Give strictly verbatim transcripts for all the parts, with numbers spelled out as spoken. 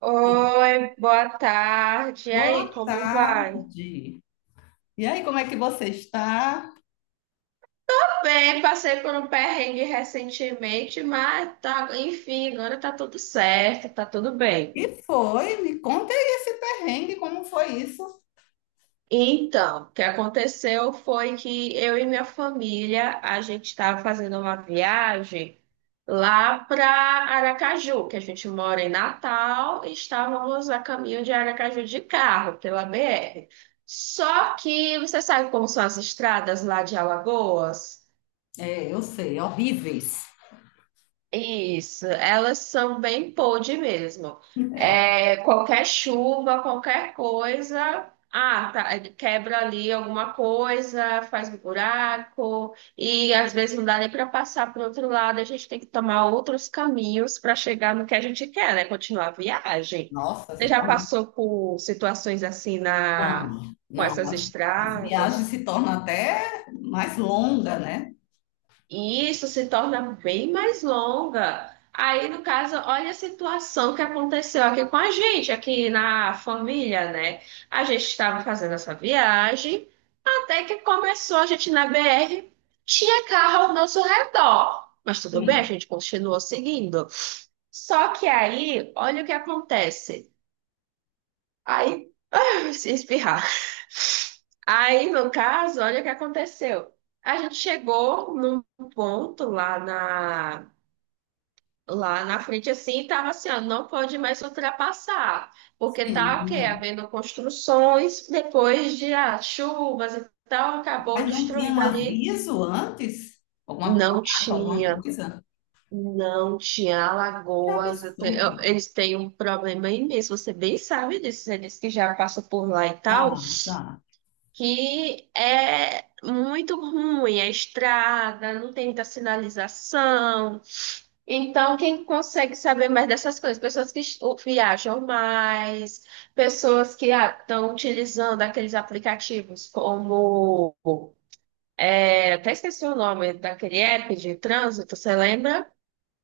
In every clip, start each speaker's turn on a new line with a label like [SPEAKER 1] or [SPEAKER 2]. [SPEAKER 1] Oi, boa tarde. E aí,
[SPEAKER 2] Boa
[SPEAKER 1] como vai? Tô
[SPEAKER 2] tarde. E aí, como é que você está?
[SPEAKER 1] bem, passei por um perrengue recentemente, mas tá, enfim, agora tá tudo certo, tá tudo bem.
[SPEAKER 2] E foi, me conta aí esse perrengue, como foi isso?
[SPEAKER 1] Então, o que aconteceu foi que eu e minha família, a gente estava fazendo uma viagem lá para Aracaju, que a gente mora em Natal, e estávamos a caminho de Aracaju de carro, pela B R. Só que você sabe como são as estradas lá de Alagoas?
[SPEAKER 2] É, eu sei, horríveis.
[SPEAKER 1] Isso, elas são bem pod mesmo.
[SPEAKER 2] É, ó,
[SPEAKER 1] É, qualquer chuva, qualquer coisa, ah, tá, quebra ali alguma coisa, faz um buraco, e às vezes não dá nem para passar para o outro lado, a gente tem que tomar outros caminhos para chegar no que a gente quer, né? Continuar a viagem.
[SPEAKER 2] nossa,
[SPEAKER 1] Você
[SPEAKER 2] se
[SPEAKER 1] já
[SPEAKER 2] torna...
[SPEAKER 1] passou por situações assim na,
[SPEAKER 2] Não,
[SPEAKER 1] com
[SPEAKER 2] não,
[SPEAKER 1] essas
[SPEAKER 2] as, as viagens
[SPEAKER 1] estradas?
[SPEAKER 2] se tornam até mais longa, né?
[SPEAKER 1] E isso se torna bem mais longa. Aí, no caso, olha a situação que aconteceu aqui com a gente, aqui na família, né? A gente estava fazendo essa viagem, até que começou a gente na B R, tinha carro ao nosso redor. Mas tudo bem, a
[SPEAKER 2] Sim.
[SPEAKER 1] gente continuou seguindo. Só que aí, olha o que acontece. Aí se espirrar. Aí, no caso, olha o que aconteceu. A gente chegou num ponto lá na, lá na frente, assim, e tava assim, ó, não pode mais ultrapassar, porque tá, o quê?
[SPEAKER 2] Sim.
[SPEAKER 1] Havendo construções, depois de ah, chuvas e tal, acabou
[SPEAKER 2] Mas não tinha um
[SPEAKER 1] destruída ali.
[SPEAKER 2] aviso antes? Alguma
[SPEAKER 1] Não
[SPEAKER 2] placa, alguma
[SPEAKER 1] tinha,
[SPEAKER 2] coisa?
[SPEAKER 1] não tinha
[SPEAKER 2] Que
[SPEAKER 1] alagoas. Eu tenho- eu-
[SPEAKER 2] absurdo.
[SPEAKER 1] eles têm um problema imenso, você bem sabe disso, eles que já passam por lá e tal.
[SPEAKER 2] Não, não.
[SPEAKER 1] Que é muito ruim a estrada, não tem muita sinalização. Então, quem consegue saber mais dessas coisas? Pessoas que es- o- viajam mais, pessoas que estão utilizando aqueles aplicativos como. É, até esqueci o nome daquele app de trânsito, você lembra?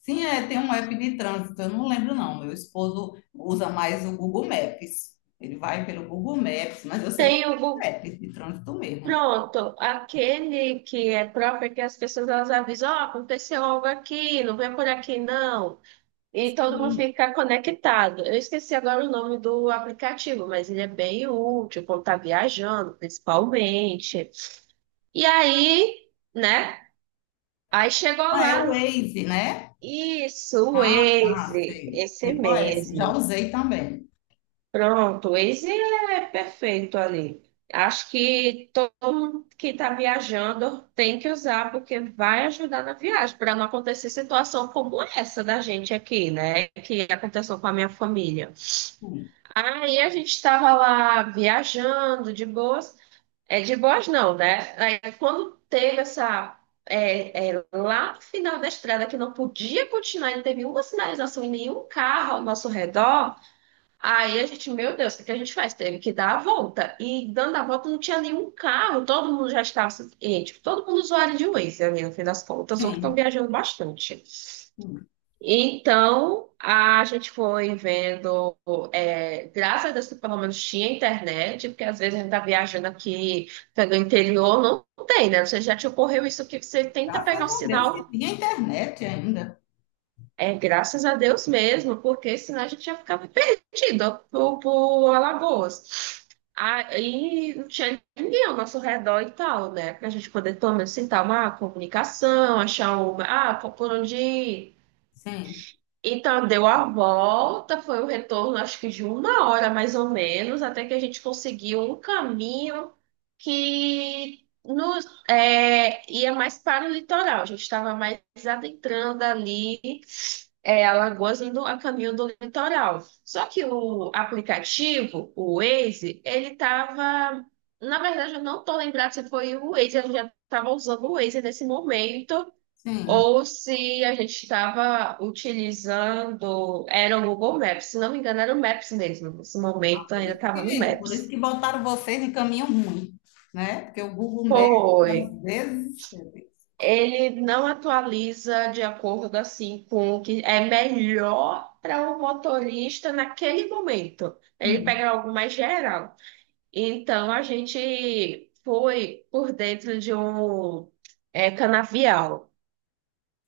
[SPEAKER 2] Sim, é, tem um app de trânsito, eu não lembro não. Meu esposo usa mais o Google Maps. Ele vai pelo Google Maps, mas eu sei que
[SPEAKER 1] Tem o
[SPEAKER 2] é um
[SPEAKER 1] Google.
[SPEAKER 2] app de trânsito mesmo.
[SPEAKER 1] Pronto, aquele que é próprio que as pessoas elas avisam, ó, aconteceu algo aqui, não vem por aqui não. E todo mundo
[SPEAKER 2] Sim.
[SPEAKER 1] fica conectado. Eu esqueci agora o nome do aplicativo, mas ele é bem útil quando tá viajando, principalmente. E aí, né? Aí chegou
[SPEAKER 2] Ah, é o
[SPEAKER 1] lá.
[SPEAKER 2] Waze, né?
[SPEAKER 1] Isso, o
[SPEAKER 2] Ah, tá,
[SPEAKER 1] Waze,
[SPEAKER 2] sei.
[SPEAKER 1] esse
[SPEAKER 2] Sei qual é esse. Já
[SPEAKER 1] mesmo.
[SPEAKER 2] usei também.
[SPEAKER 1] Pronto, o Waze é perfeito ali. Acho que todo mundo que está viajando tem que usar, porque vai ajudar na viagem, para não acontecer situação como essa da gente aqui, né? Que aconteceu com a minha família.
[SPEAKER 2] Hum.
[SPEAKER 1] Aí a gente estava lá viajando de boas, é de boas não, né? Aí quando teve essa é, é, lá no final da estrada que não podia continuar, não teve uma sinalização e nenhum carro ao nosso redor. Aí a gente, meu Deus, o que que a gente faz? Teve que dar a volta. E dando a volta não tinha nenhum carro, todo mundo já estava, assim, e, tipo, todo mundo usuário de Waze ali no fim das contas, ou que estão
[SPEAKER 2] Sim,
[SPEAKER 1] viajando bastante.
[SPEAKER 2] hum.
[SPEAKER 1] Então, a gente foi vendo, é, graças a Deus que pelo menos tinha internet, porque às vezes a gente está viajando aqui pelo interior, não tem, né? Você já te ocorreu isso que você tenta pegar
[SPEAKER 2] Graças
[SPEAKER 1] o
[SPEAKER 2] a Deus que
[SPEAKER 1] sinal,
[SPEAKER 2] tinha internet ainda.
[SPEAKER 1] é graças a Deus mesmo, porque senão a gente já ficava perdido por, por Alagoas. Aí não tinha ninguém ao nosso redor e tal, né? Para a gente poder, pelo menos, sentar uma comunicação, achar uma, ah, por onde ir.
[SPEAKER 2] Sim,
[SPEAKER 1] Então, deu a volta, foi o retorno, acho que de uma hora mais ou menos, até que a gente conseguiu um caminho que nos, é, ia mais para o litoral. A gente estava mais adentrando ali, é, Alagoas, indo a caminho do litoral. Só que o aplicativo, o Waze, ele estava. Na verdade, eu não estou lembrada se foi o Waze, eu já estava usando o Waze nesse momento.
[SPEAKER 2] sim.
[SPEAKER 1] Ou se a gente estava utilizando, era o Google Maps, se não me engano, era o Maps mesmo. Nesse momento
[SPEAKER 2] Por
[SPEAKER 1] ainda
[SPEAKER 2] isso
[SPEAKER 1] estava no
[SPEAKER 2] que, por isso
[SPEAKER 1] Maps.
[SPEAKER 2] que botaram vocês em caminho ruim, né? Porque o Google Maps,
[SPEAKER 1] Foi.
[SPEAKER 2] às vezes,
[SPEAKER 1] Ele não atualiza de acordo assim com o que é melhor para o motorista naquele momento. Ele
[SPEAKER 2] hum.
[SPEAKER 1] pega algo mais geral. Então a gente foi por dentro de um eh, canavial.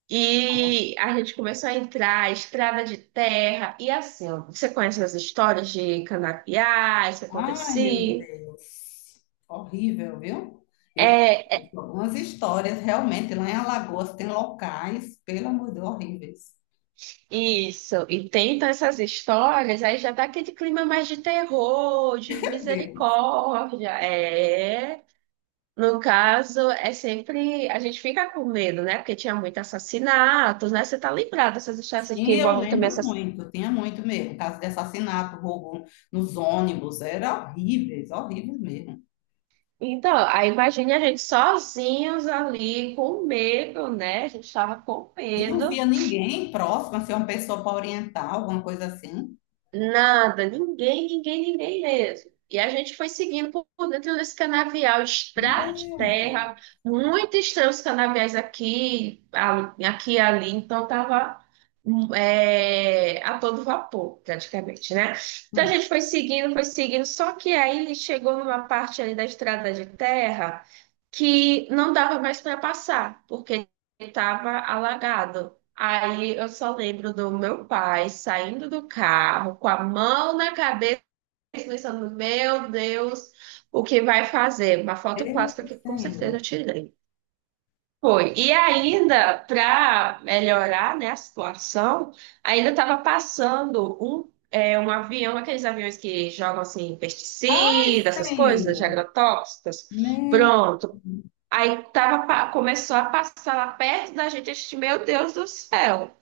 [SPEAKER 1] E a gente começou a entrar, estrada de terra, e assim, ó, você conhece as histórias de canapiá, isso
[SPEAKER 2] Ai, meu
[SPEAKER 1] acontecia.
[SPEAKER 2] Deus. Horrível, viu? Eu
[SPEAKER 1] É, é,
[SPEAKER 2] conheço algumas histórias, realmente, lá em Alagoas tem locais, pelo amor de Deus, horríveis.
[SPEAKER 1] isso, e tem então, essas histórias, aí já dá aquele clima mais de terror, de
[SPEAKER 2] Meu Deus.
[SPEAKER 1] misericórdia. É. No caso, é sempre. A gente fica com medo, né? Porque tinha muito assassinatos, né? Você tá lembrado dessas histórias que
[SPEAKER 2] E eu
[SPEAKER 1] envolvem também
[SPEAKER 2] lembro
[SPEAKER 1] essas.
[SPEAKER 2] muito, tinha muito mesmo, caso de assassinato, roubo nos ônibus, era horríveis, horríveis mesmo.
[SPEAKER 1] Então, aí imagine a gente sozinhos ali com medo, né? A gente estava com
[SPEAKER 2] E não
[SPEAKER 1] medo.
[SPEAKER 2] via ninguém próximo, assim, uma pessoa para orientar, alguma coisa assim.
[SPEAKER 1] Nada, ninguém, ninguém, ninguém mesmo. E a gente foi seguindo por por dentro desse canavial, estrada de
[SPEAKER 2] Meu Deus.
[SPEAKER 1] terra, muito estranho os canaviais aqui, ali- aqui e ali, então tava hum, é, a todo vapor, praticamente, né? Então a
[SPEAKER 2] Hum.
[SPEAKER 1] gente foi seguindo, foi seguindo, só que aí chegou numa parte ali da estrada de terra que não dava mais para passar, porque estava alagado. Aí eu só lembro do meu pai saindo do carro com a mão na cabeça, pensando, meu Deus, o que vai fazer? Uma foto
[SPEAKER 2] Ei,
[SPEAKER 1] clássica que com certeza eu
[SPEAKER 2] Senhor.
[SPEAKER 1] tirei. Foi. E ainda, para melhorar, né, a situação, ainda estava passando um, é, um avião, aqueles aviões que jogam assim,
[SPEAKER 2] Ai,
[SPEAKER 1] pesticidas, essas coisas, de
[SPEAKER 2] Senhor.
[SPEAKER 1] agrotóxicos.
[SPEAKER 2] Meu...
[SPEAKER 1] Pronto, aí tava, pa- começou a passar lá perto da gente, a gente, meu Deus do céu,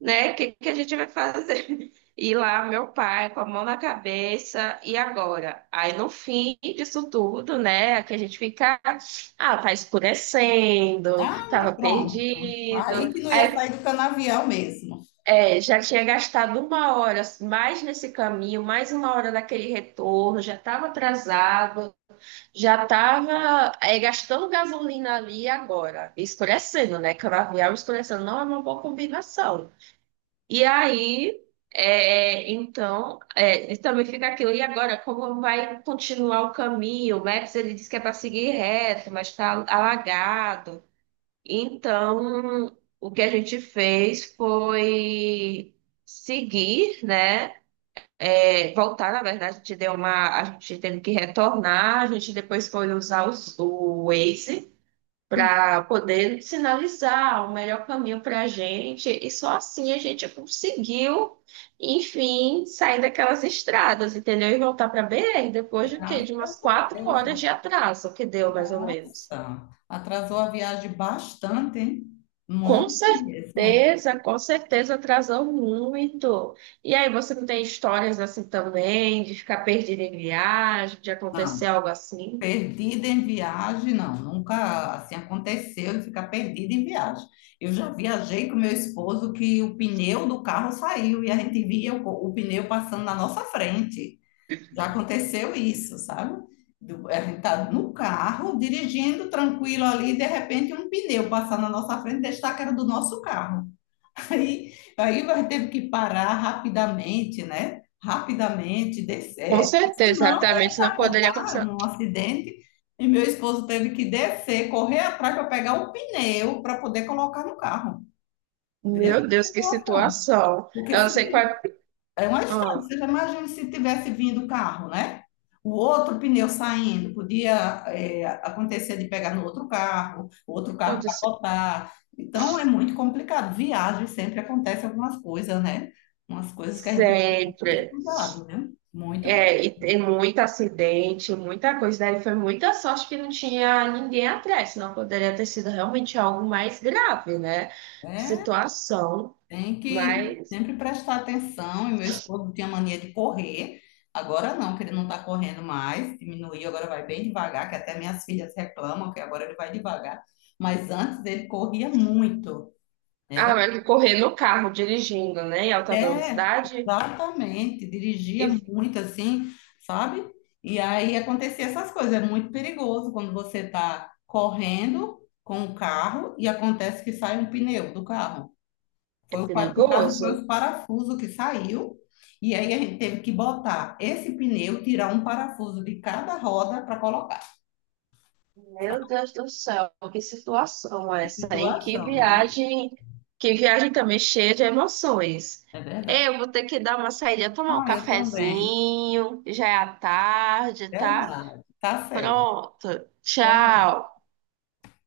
[SPEAKER 1] né? O que, que a gente vai fazer? E lá, meu pai, com a mão na cabeça, e agora? Aí no fim disso tudo, né? Que a gente fica, ah, tá escurecendo,
[SPEAKER 2] Ah, me-
[SPEAKER 1] tava
[SPEAKER 2] pronto.
[SPEAKER 1] perdido.
[SPEAKER 2] Aí que não ia
[SPEAKER 1] Aí
[SPEAKER 2] sair do canavial mesmo.
[SPEAKER 1] é, já tinha gastado uma hora mais nesse caminho, mais uma hora daquele retorno, já estava atrasado. Já estava gastando gasolina ali agora, escurecendo, né? Canavial escurecendo não é uma boa combinação. E aí, é, então, é, e também fica aquilo. E agora, como vai continuar o caminho? O Maps ele diz que é para seguir reto, mas está alagado. Então, o que a gente fez foi seguir, né? É, voltar, na verdade, a gente deu uma. A gente teve que retornar, a gente depois foi usar os- o Waze para poder sinalizar o melhor caminho para a gente, e só assim a gente conseguiu, enfim, sair daquelas estradas, entendeu? E voltar para B R depois de quê?
[SPEAKER 2] Graças
[SPEAKER 1] De umas
[SPEAKER 2] a
[SPEAKER 1] quatro
[SPEAKER 2] Deus.
[SPEAKER 1] horas de atraso que deu, mais ou menos.
[SPEAKER 2] Nossa, atrasou a viagem bastante, hein?
[SPEAKER 1] Com
[SPEAKER 2] Muito mesmo.
[SPEAKER 1] certeza, com certeza atrasou muito. E aí, você não tem histórias assim também, de ficar perdido em viagem, de acontecer
[SPEAKER 2] Não,
[SPEAKER 1] algo assim?
[SPEAKER 2] perdida em viagem, não. Nunca assim aconteceu de ficar perdida em viagem. Eu já viajei com meu esposo que o pneu do carro saiu e a gente via o, o pneu passando na nossa frente. Já aconteceu isso, sabe? Do- a gente tá no carro, dirigindo tranquilo ali, de repente um pneu passar na nossa frente, destaca que era do nosso carro. Aí, aí vai ter que parar rapidamente, né? Rapidamente,
[SPEAKER 1] Com
[SPEAKER 2] descer.
[SPEAKER 1] certeza,
[SPEAKER 2] Senão ia
[SPEAKER 1] rapidamente não poderia
[SPEAKER 2] capotar
[SPEAKER 1] acontecer.
[SPEAKER 2] num acidente. E meu esposo teve que descer, correr atrás para pegar o pneu para poder colocar no carro. Veja
[SPEAKER 1] Meu
[SPEAKER 2] a
[SPEAKER 1] Deus, que
[SPEAKER 2] situação.
[SPEAKER 1] situação.
[SPEAKER 2] Porque
[SPEAKER 1] Eu não
[SPEAKER 2] se
[SPEAKER 1] sei qual é.
[SPEAKER 2] é uma estrada.
[SPEAKER 1] Ah,
[SPEAKER 2] Você já imagina se tivesse vindo o carro, né? O outro pneu saindo, podia é, acontecer de pegar no outro carro, o outro carro
[SPEAKER 1] aconteceu.
[SPEAKER 2] capotar. Então é muito complicado. Viagem sempre acontece algumas coisas, né? Umas coisas que a gente tem que ter muito
[SPEAKER 1] Sempre.
[SPEAKER 2] cuidado, né? Muito cuidado.
[SPEAKER 1] É, e tem muito acidente, muita coisa. Daí foi muita sorte que não tinha ninguém atrás, senão poderia ter sido realmente algo mais grave, né?
[SPEAKER 2] É,
[SPEAKER 1] Situação.
[SPEAKER 2] tem que
[SPEAKER 1] Mas
[SPEAKER 2] sempre prestar atenção. E meu esposo tinha mania de correr. Agora não, que ele não está correndo mais, diminuiu, agora vai bem devagar, que até minhas filhas reclamam que agora ele vai devagar. Mas antes ele corria muito. Era
[SPEAKER 1] ah, mas correr no carro dirigindo, né, em alta
[SPEAKER 2] é,
[SPEAKER 1] velocidade
[SPEAKER 2] exatamente, dirigia
[SPEAKER 1] e-
[SPEAKER 2] muito assim, sabe? E aí acontecia essas coisas. É muito perigoso quando você está correndo com o carro e acontece que sai um pneu do carro.
[SPEAKER 1] é
[SPEAKER 2] Foi o, pa- no caso, foi
[SPEAKER 1] perigoso?
[SPEAKER 2] o parafuso que saiu. E aí a gente teve que botar esse pneu, tirar um parafuso de cada roda para colocar.
[SPEAKER 1] Meu Deus do céu, que situação
[SPEAKER 2] Que
[SPEAKER 1] essa, hein? Que
[SPEAKER 2] situação, né?
[SPEAKER 1] viagem. Que viagem também cheia de emoções.
[SPEAKER 2] É verdade.
[SPEAKER 1] Eu vou ter que dar uma saída, tomar um
[SPEAKER 2] Ah, eu também.
[SPEAKER 1] cafezinho, já é à tarde, tá?
[SPEAKER 2] Verdade. Tá certo.
[SPEAKER 1] Pronto, tchau.